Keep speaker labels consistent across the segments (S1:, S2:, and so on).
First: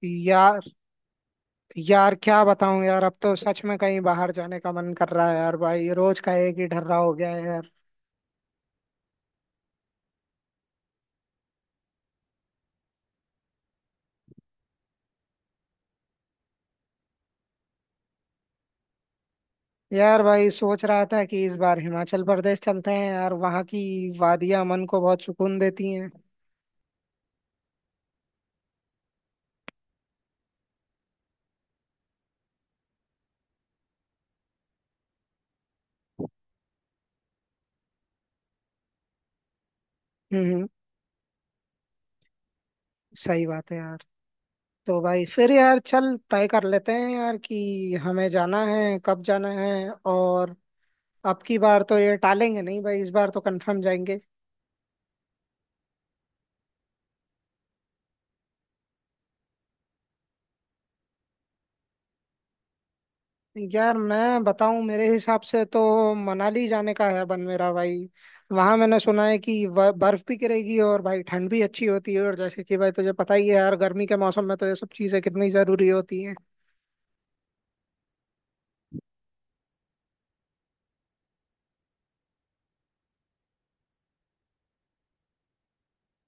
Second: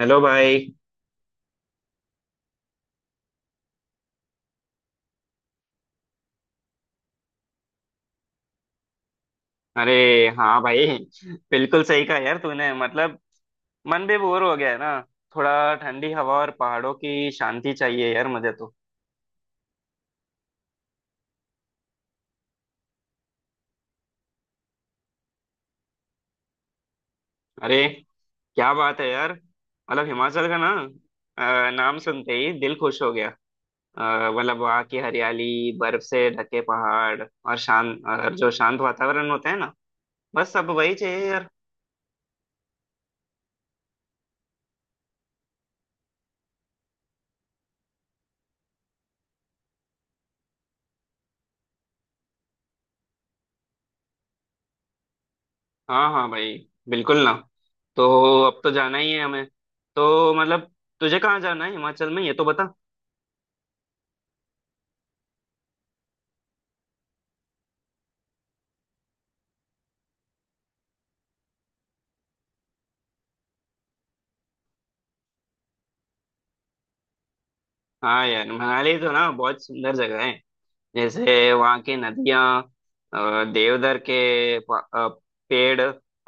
S1: Hello
S2: यार
S1: भाई।
S2: यार क्या बताऊं यार, अब तो सच में कहीं बाहर जाने का मन कर रहा है यार भाई। रोज का एक ही ढर्रा हो गया है यार।
S1: अरे हाँ भाई। बिल्कुल सही कहा यार तूने मतलब मन भी बोर हो गया है ना। थोड़ा ठंडी हवा और पहाड़ों की शांति चाहिए यार मुझे तो।
S2: यार भाई, सोच रहा था कि इस बार हिमाचल प्रदेश चलते हैं यार। वहाँ की वादियां मन को बहुत सुकून देती हैं।
S1: अरे क्या बात है यार। मतलब हिमाचल का ना नाम सुनते ही दिल खुश हो गया। मतलब वहाँ की हरियाली, बर्फ से ढके पहाड़ और शांत और जो शांत वातावरण होता है ना,
S2: हम्म,
S1: बस सब वही चाहिए यार।
S2: सही बात है यार। तो भाई फिर यार, चल तय कर लेते हैं यार कि हमें जाना है, कब जाना है। और अब की बार तो ये टालेंगे नहीं भाई, इस बार तो कंफर्म जाएंगे।
S1: हाँ हाँ भाई, बिल्कुल ना। तो अब तो जाना ही है हमें। तो मतलब तुझे कहाँ जाना है हिमाचल में ये तो बता।
S2: यार मैं बताऊं, मेरे हिसाब से तो मनाली जाने का है बन मेरा भाई। वहां मैंने सुना है कि बर्फ भी गिरेगी और भाई ठंड भी अच्छी होती है। और जैसे कि भाई तुझे पता ही है यार, गर्मी के मौसम में तो ये सब चीजें कितनी जरूरी होती हैं।
S1: हाँ यार, मनाली तो ना बहुत सुंदर जगह है। जैसे वहाँ की नदियाँ, देवदार के पेड़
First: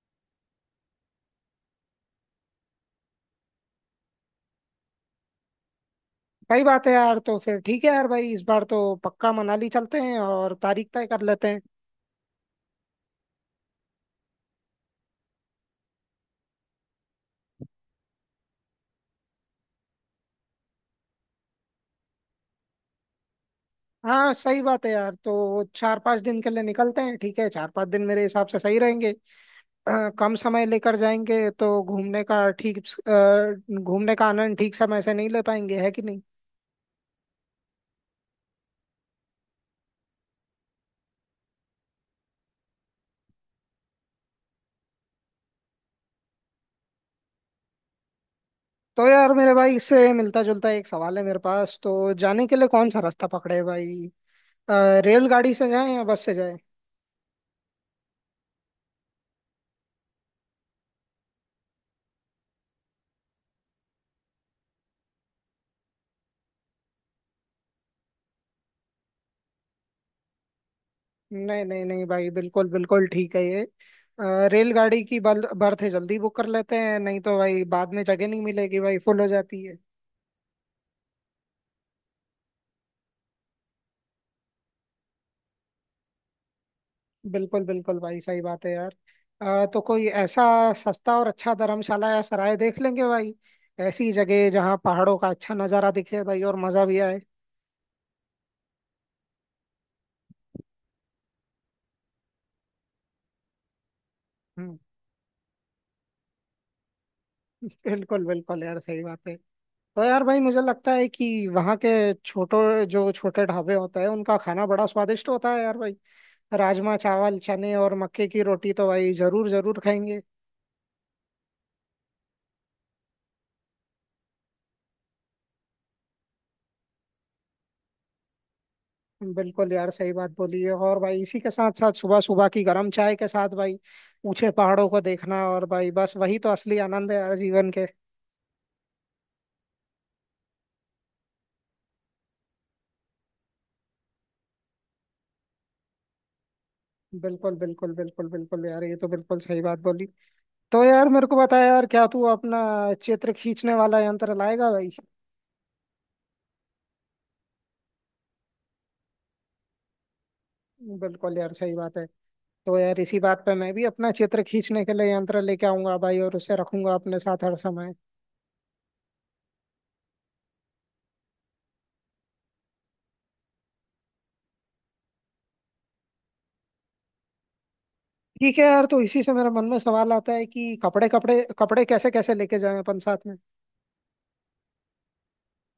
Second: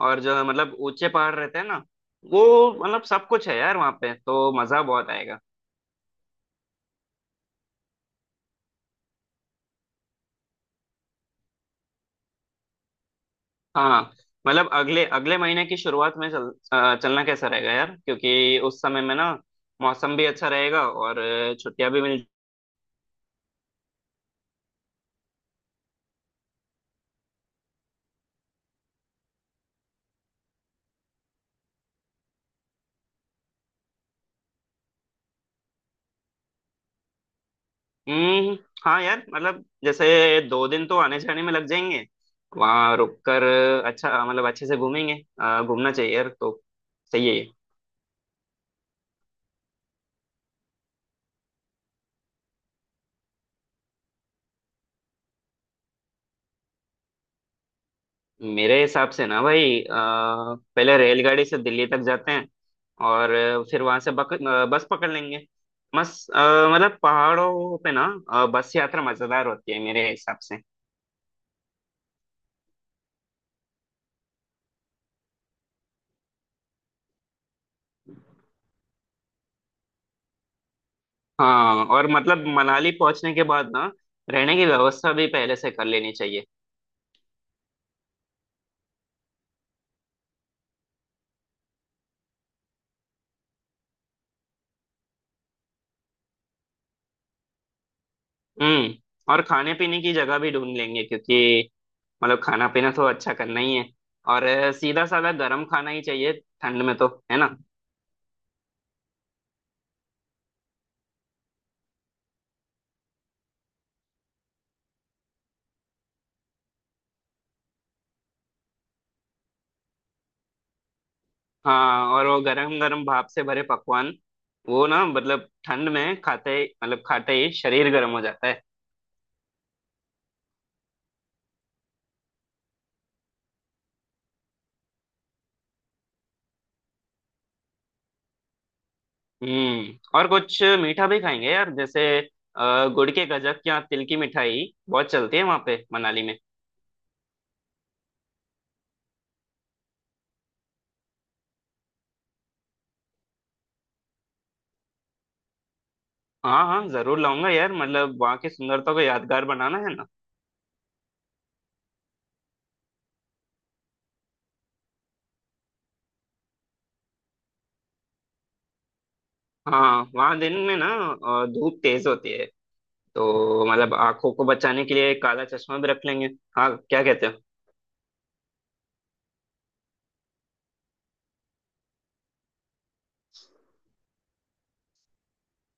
S1: और जो है मतलब ऊंचे पहाड़ रहते हैं ना, वो मतलब सब कुछ है यार, वहाँ पे तो मजा बहुत आएगा।
S2: सही बात है यार। तो फिर ठीक है यार भाई, इस बार तो पक्का मनाली चलते हैं और तारीख तय कर लेते हैं।
S1: हाँ मतलब अगले अगले महीने की शुरुआत में चलना कैसा रहेगा यार, क्योंकि उस समय में ना मौसम भी अच्छा रहेगा और छुट्टियां भी मिल।
S2: हाँ, सही बात है यार, तो 4-5 दिन के लिए निकलते हैं। ठीक है, 4-5 दिन मेरे हिसाब से सही रहेंगे। कम समय लेकर जाएंगे तो घूमने का ठीक घूमने का आनंद ठीक समय से नहीं ले पाएंगे, है कि नहीं।
S1: हम्म। हाँ यार, मतलब जैसे 2 दिन तो आने जाने में लग जाएंगे, वहाँ रुक कर अच्छा मतलब अच्छे से घूमेंगे। घूमना चाहिए यार, तो सही है ये।
S2: तो यार मेरे भाई, इससे मिलता जुलता एक सवाल है मेरे पास। तो जाने के लिए कौन सा रास्ता पकड़े भाई? अ, रेलगाड़ी से जाएं या बस से जाएं?
S1: मेरे हिसाब से ना भाई पहले रेलगाड़ी से दिल्ली तक जाते हैं और फिर वहां से बस पकड़ लेंगे। मस्त मतलब पहाड़ों पे ना बस यात्रा मजेदार होती है मेरे हिसाब से।
S2: नहीं, नहीं, नहीं भाई, बिल्कुल बिल्कुल ठीक है ये। रेलगाड़ी की बर्थ जल्दी बुक कर लेते हैं, नहीं तो भाई बाद में जगह नहीं मिलेगी भाई, फुल हो जाती है।
S1: हाँ और मतलब मनाली पहुंचने के बाद ना रहने की व्यवस्था भी पहले से कर लेनी चाहिए।
S2: बिल्कुल बिल्कुल भाई, सही बात है यार। तो कोई ऐसा सस्ता और अच्छा धर्मशाला या सराय देख लेंगे भाई। ऐसी जगह जहाँ पहाड़ों का अच्छा नज़ारा दिखे भाई और मज़ा भी आए।
S1: हम्म और खाने पीने की जगह भी ढूंढ लेंगे क्योंकि मतलब खाना पीना तो अच्छा करना ही है। और
S2: हम्म।
S1: सीधा साधा गर्म खाना ही चाहिए ठंड में तो है ना।
S2: बिल्कुल बिल्कुल यार, सही बात है। तो यार भाई मुझे लगता है कि वहाँ के छोटो जो छोटे ढाबे होते हैं, उनका खाना बड़ा स्वादिष्ट होता है यार भाई। राजमा, चावल, चने और मक्के की रोटी तो भाई जरूर जरूर खाएंगे।
S1: हाँ और वो गरम गरम भाप से भरे पकवान, वो ना मतलब ठंड में खाते मतलब खाते ही शरीर गर्म हो जाता है।
S2: बिल्कुल यार, सही बात बोली है। और भाई इसी के साथ साथ सुबह सुबह की गर्म चाय के साथ भाई ऊंचे पहाड़ों को देखना, और भाई बस वही तो असली आनंद है यार जीवन के।
S1: और कुछ मीठा भी खाएंगे यार, जैसे गुड़ के गजक या तिल की मिठाई बहुत चलती है वहाँ पे मनाली में।
S2: बिल्कुल, बिल्कुल, बिल्कुल, बिल्कुल यार, ये तो बिल्कुल सही बात बोली। तो यार मेरे को बता यार, क्या तू अपना चित्र खींचने वाला यंत्र लाएगा भाई?
S1: हाँ हाँ जरूर लाऊंगा यार, मतलब वहाँ की सुंदरता को यादगार बनाना है ना।
S2: बिल्कुल यार, सही बात है। तो यार इसी बात पे मैं भी अपना चित्र खींचने के लिए यंत्र लेके आऊंगा भाई, और उसे रखूंगा अपने साथ हर समय।
S1: हाँ वहाँ दिन में ना धूप तेज होती है, तो मतलब आंखों को बचाने के लिए काला चश्मा भी रख लेंगे। हाँ क्या कहते हो।
S2: ठीक है यार, तो इसी से मेरे मन में सवाल आता है कि कपड़े कपड़े कपड़े कैसे कैसे लेके जाएं अपन साथ में।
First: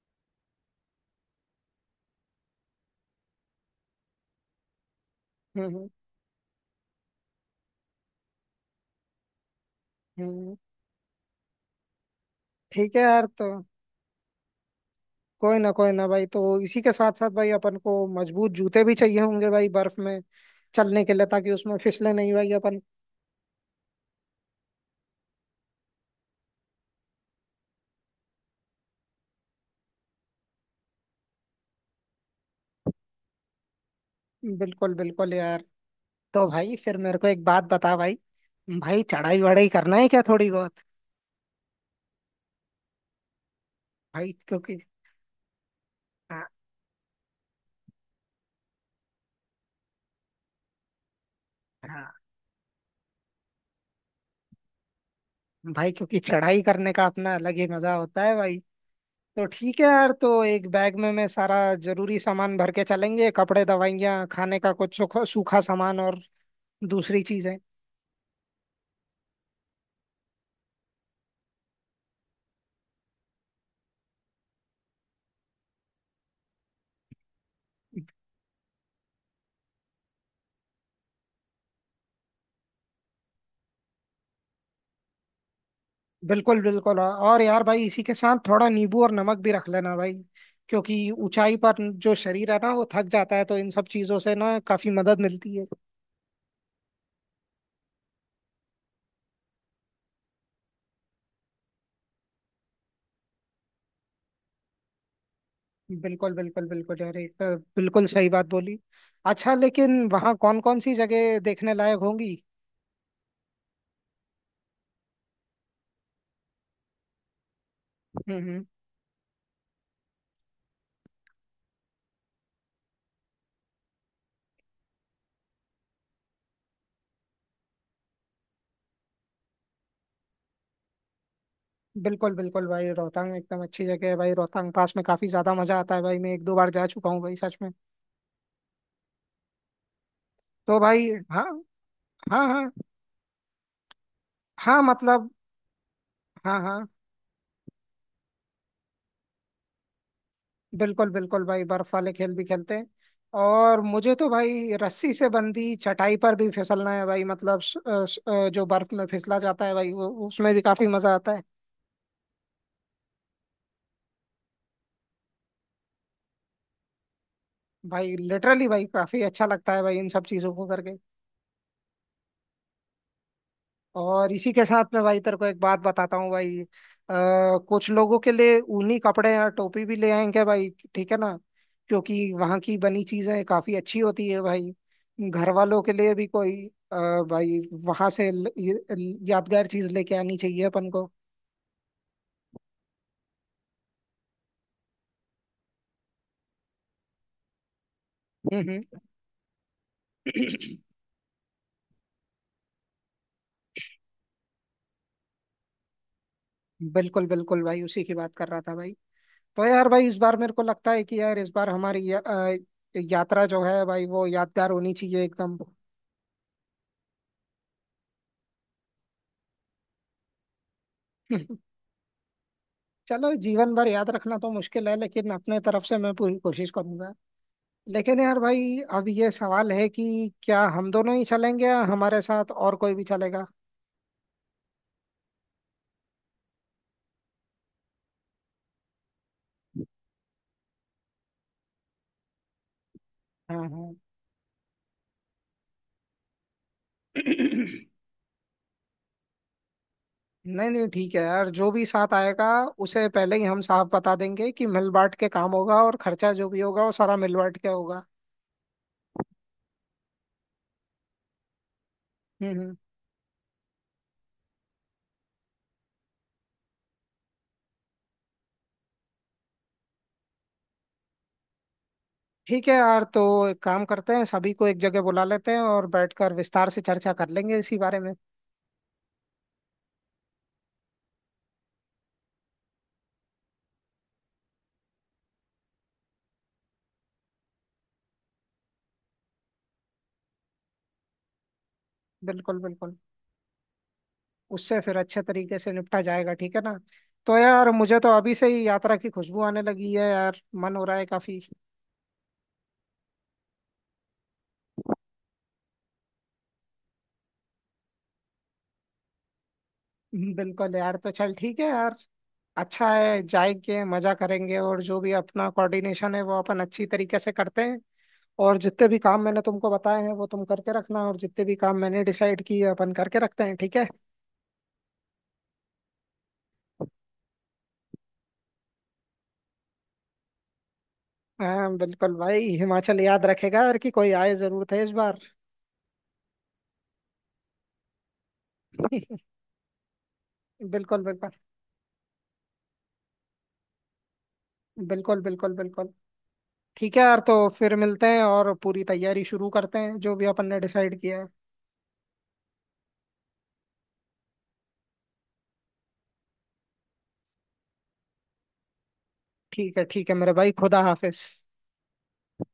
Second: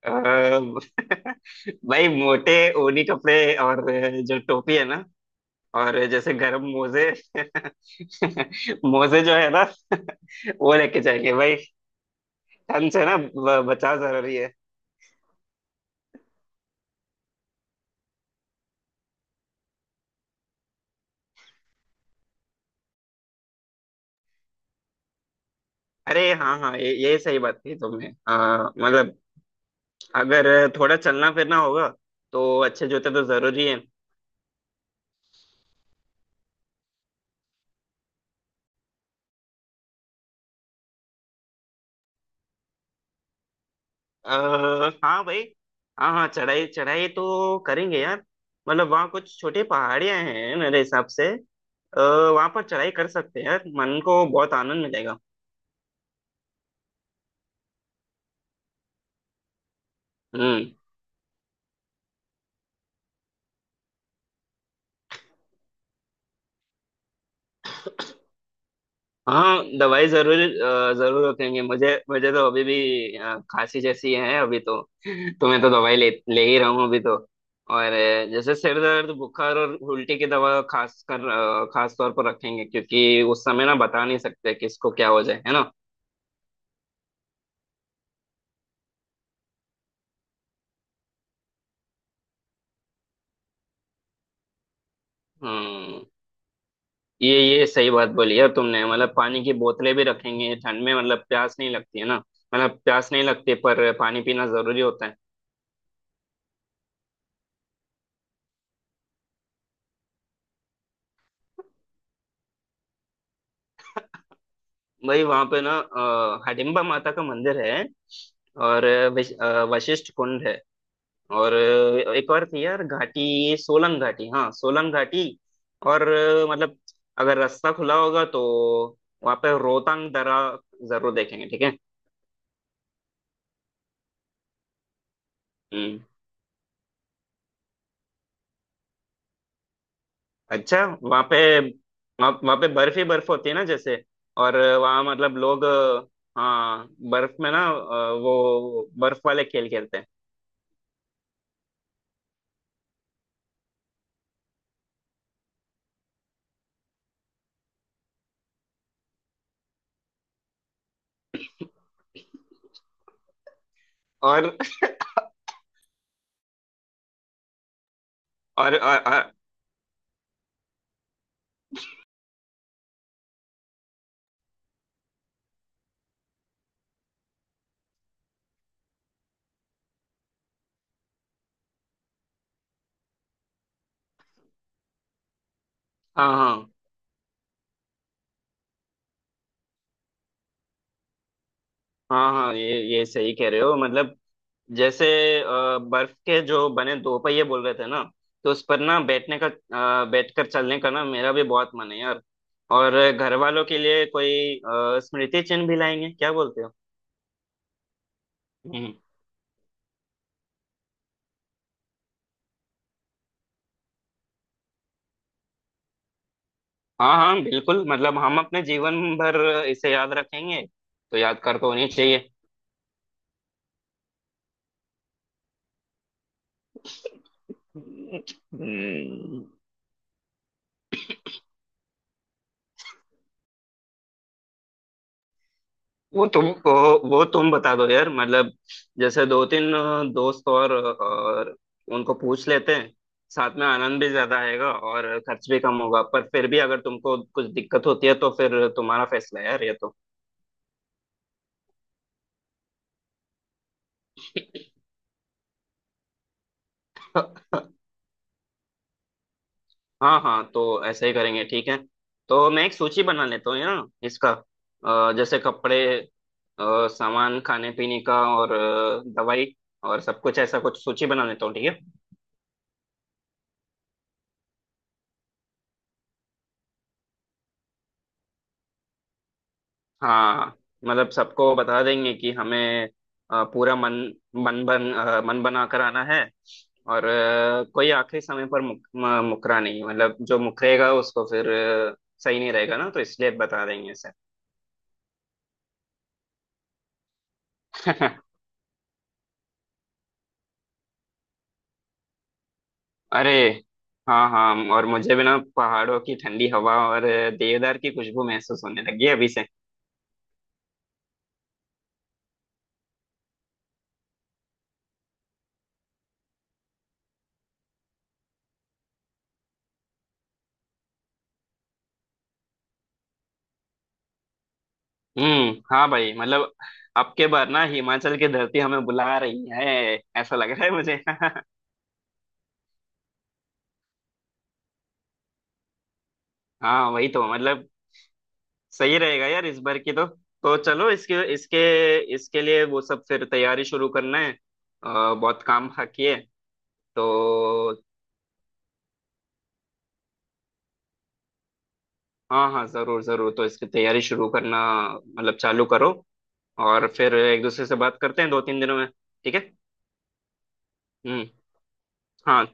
S1: अ, भाई, मोटे ऊनी कपड़े और जो टोपी है ना
S2: हम्म,
S1: और जैसे गरम मोजे मोजे जो है ना
S2: हम्म।
S1: वो लेके जाएंगे भाई। ठंड
S2: ठीक है
S1: से ना
S2: यार, तो
S1: बचाव जरूरी है।
S2: कोई ना भाई। तो इसी के साथ साथ भाई अपन को मजबूत जूते भी चाहिए होंगे भाई, बर्फ में चलने के लिए, ताकि उसमें फिसले नहीं भाई अपन।
S1: अरे हाँ हाँ, ये सही बात कही तुमने। मतलब अगर थोड़ा चलना फिरना होगा तो अच्छे जूते तो जरूरी है।
S2: बिल्कुल बिल्कुल यार। तो भाई फिर मेरे को एक बात बता भाई। चढ़ाई वढ़ाई करना है क्या थोड़ी बहुत भाई? क्योंकि
S1: हाँ भाई, हाँ हाँ
S2: हाँ,
S1: चढ़ाई चढ़ाई तो करेंगे यार। मतलब वहाँ कुछ छोटे पहाड़ियाँ हैं मेरे हिसाब से। आ,
S2: हाँ
S1: वहाँ पर चढ़ाई कर सकते हैं यार, मन को बहुत आनंद मिलेगा।
S2: भाई, क्योंकि चढ़ाई करने का अपना अलग ही मजा होता है भाई। तो ठीक है यार। तो एक
S1: हम्म
S2: बैग में मैं सारा जरूरी सामान भर के चलेंगे, कपड़े, दवाइयाँ, खाने का कुछ सूखा सूखा सामान और दूसरी चीजें।
S1: हाँ दवाई जरूर जरूर रखेंगे। मुझे मुझे तो अभी भी खांसी जैसी है अभी तो तो मैं तो दवाई ले ले ही रहा हूँ अभी तो। और जैसे सिर दर्द बुखार और उल्टी की दवा खास तौर पर रखेंगे क्योंकि उस समय ना बता नहीं सकते किसको क्या हो जाए है ना।
S2: बिल्कुल, बिल्कुल, हाँ। और यार भाई इसी के साथ थोड़ा नींबू और नमक भी रख लेना भाई, क्योंकि ऊंचाई पर जो शरीर है ना, वो थक जाता है। तो इन सब चीजों से ना काफी मदद मिलती है।
S1: हम्म ये ये सही बात बोली यार तुमने, मतलब पानी की बोतलें भी रखेंगे ठंड में, मतलब प्यास नहीं लगती है ना, मतलब प्यास नहीं लगती पर पानी पीना जरूरी होता है।
S2: बिल्कुल, बिल्कुल, बिल्कुल यार, एक तो बिल्कुल सही बात बोली। अच्छा, लेकिन वहाँ कौन कौन सी जगह देखने लायक होंगी?
S1: भाई वहां पे ना हडिम्बा माता का मंदिर है,
S2: हम्म, हम्म।
S1: और वशिष्ठ कुंड है, और एक और थी यार घाटी, सोलंग घाटी, हाँ सोलंग घाटी। और मतलब अगर रास्ता खुला होगा तो वहाँ पे रोहतांग दर्रा जरूर देखेंगे, ठीक है।
S2: बिल्कुल बिल्कुल भाई, रोहतांग एकदम अच्छी जगह है भाई। रोहतांग पास में काफी ज्यादा मजा आता
S1: हम्म
S2: है भाई। मैं 1-2 बार जा चुका हूँ भाई, सच में। तो
S1: अच्छा
S2: भाई
S1: वहाँ पे
S2: हाँ,
S1: वहाँ
S2: हाँ,
S1: वहाँ पे
S2: हाँ,
S1: बर्फ ही बर्फ होती है ना जैसे। और
S2: हाँ,
S1: वहाँ
S2: मतलब
S1: मतलब लोग
S2: हाँ, हाँ,
S1: हाँ, बर्फ में ना वो बर्फ वाले खेल खेलते हैं।
S2: बिल्कुल बिल्कुल भाई, बर्फ वाले खेल भी खेलते हैं। और मुझे तो भाई रस्सी से बंधी चटाई पर भी फिसलना है भाई, मतलब स- अ, जो बर्फ में फिसला जाता है भाई, वो उसमें भी काफी मजा आता है।
S1: और
S2: भाई लिटरली
S1: और,
S2: भाई,
S1: और,
S2: काफी
S1: और
S2: अच्छा लगता है भाई इन सब चीजों को करके। और इसी के साथ में भाई तेरे को एक बात बताता हूँ भाई। कुछ लोगों के लिए ऊनी कपड़े या टोपी भी ले आएंगे भाई, ठीक है ना। क्योंकि वहाँ की बनी चीजें काफी अच्छी होती है भाई। घर वालों के लिए भी
S1: हाँ
S2: कोई
S1: हाँ
S2: भाई वहां से यादगार चीज लेके आनी चाहिए अपन को।
S1: हाँ हाँ, ये सही कह रहे हो, मतलब जैसे बर्फ के जो बने दो पहिए बोल रहे थे ना, तो उस
S2: हम्म, हम्म।
S1: पर ना बैठकर चलने का ना मेरा भी बहुत मन है यार। और घर वालों के लिए कोई स्मृति चिन्ह भी लाएंगे, क्या बोलते
S2: बिल्कुल बिल्कुल भाई, उसी की बात कर रहा था
S1: हो।
S2: भाई। तो यार भाई, इस बार मेरे को लगता है कि यार इस बार हमारी यात्रा जो है भाई, वो यादगार होनी चाहिए एकदम।
S1: हाँ हाँ बिल्कुल, मतलब हम अपने जीवन भर इसे याद रखेंगे तो याद कर तो होनी चाहिए।
S2: चलो, जीवन भर याद रखना तो मुश्किल है, लेकिन अपने तरफ से मैं पूरी कोशिश करूंगा। लेकिन यार भाई, अब ये
S1: हम्म,
S2: सवाल है कि क्या हम दोनों ही चलेंगे, या हमारे साथ और कोई भी चलेगा?
S1: वो तुम बता दो यार, मतलब जैसे दो तीन दोस्त और उनको पूछ लेते हैं।
S2: हाँ,
S1: साथ में
S2: हाँ।
S1: आनंद भी ज्यादा आएगा और खर्च भी कम होगा, पर फिर भी अगर तुमको कुछ दिक्कत होती है तो फिर तुम्हारा फैसला है यार ये तो।
S2: नहीं, नहीं, ठीक है यार, जो भी साथ आएगा उसे पहले ही हम साफ बता देंगे कि मिल बांट के काम होगा, और खर्चा जो भी होगा वो सारा मिल बांट के होगा।
S1: हाँ हाँ, तो ऐसे ही करेंगे, ठीक है। तो
S2: हम्म,
S1: मैं एक सूची बना लेता हूँ यार इसका, जैसे कपड़े, सामान खाने पीने का और दवाई और सब कुछ, ऐसा कुछ सूची बना लेता हूँ, ठीक है।
S2: ठीक है यार, तो एक काम करते हैं, सभी को एक जगह बुला लेते हैं और बैठकर विस्तार से चर्चा कर लेंगे इसी बारे में।
S1: हाँ मतलब सबको बता देंगे कि हमें पूरा मन मन बन अ, मन बना कर आना है, और कोई आखिरी समय पर मुकरा नहीं, मतलब जो मुकरेगा उसको फिर अ, सही नहीं
S2: बिल्कुल,
S1: रहेगा ना,
S2: बिल्कुल।
S1: तो इसलिए बता देंगे सर।
S2: उससे फिर अच्छे तरीके से निपटा जाएगा, ठीक है ना। तो यार, मुझे तो अभी से ही यात्रा की खुशबू आने लगी है यार, मन हो रहा है काफी।
S1: अरे, हाँ हाँ, और मुझे भी ना पहाड़ों की ठंडी हवा और देवदार की खुशबू महसूस होने लगी है अभी से।
S2: बिल्कुल यार, तो चल ठीक है यार। अच्छा है, जाएंगे, मजा करेंगे, और जो भी अपना कोऑर्डिनेशन है वो अपन अच्छी तरीके से करते हैं। और जितने भी काम मैंने तुमको बताए हैं वो तुम करके रखना, और जितने भी काम मैंने डिसाइड किए, अपन करके रखते हैं, ठीक है।
S1: हाँ भाई, मतलब अब के बार ना हिमाचल की धरती हमें बुला रही है, ऐसा लग रहा है मुझे
S2: हाँ बिल्कुल भाई, हिमाचल याद रखेगा यार कि कोई आए जरूर थे इस बार।
S1: हाँ वही तो मतलब सही रहेगा यार इस बार की तो। तो चलो
S2: बिल्कुल,
S1: इसके
S2: बिल्कुल,
S1: इसके इसके लिए वो सब फिर तैयारी शुरू करना है,
S2: बिल्कुल,
S1: बहुत
S2: बिल्कुल,
S1: काम
S2: बिल्कुल।
S1: बाकी है।
S2: ठीक है यार, तो फिर
S1: तो
S2: मिलते हैं और पूरी तैयारी शुरू करते हैं जो भी अपन ने डिसाइड किया है।
S1: हाँ हाँ जरूर जरूर, तो इसकी तैयारी शुरू करना मतलब चालू करो, और फिर एक दूसरे से बात करते हैं दो तीन दिनों में, ठीक है।
S2: ठीक है, ठीक है मेरे भाई। खुदा हाफिज।
S1: हम्म हाँ।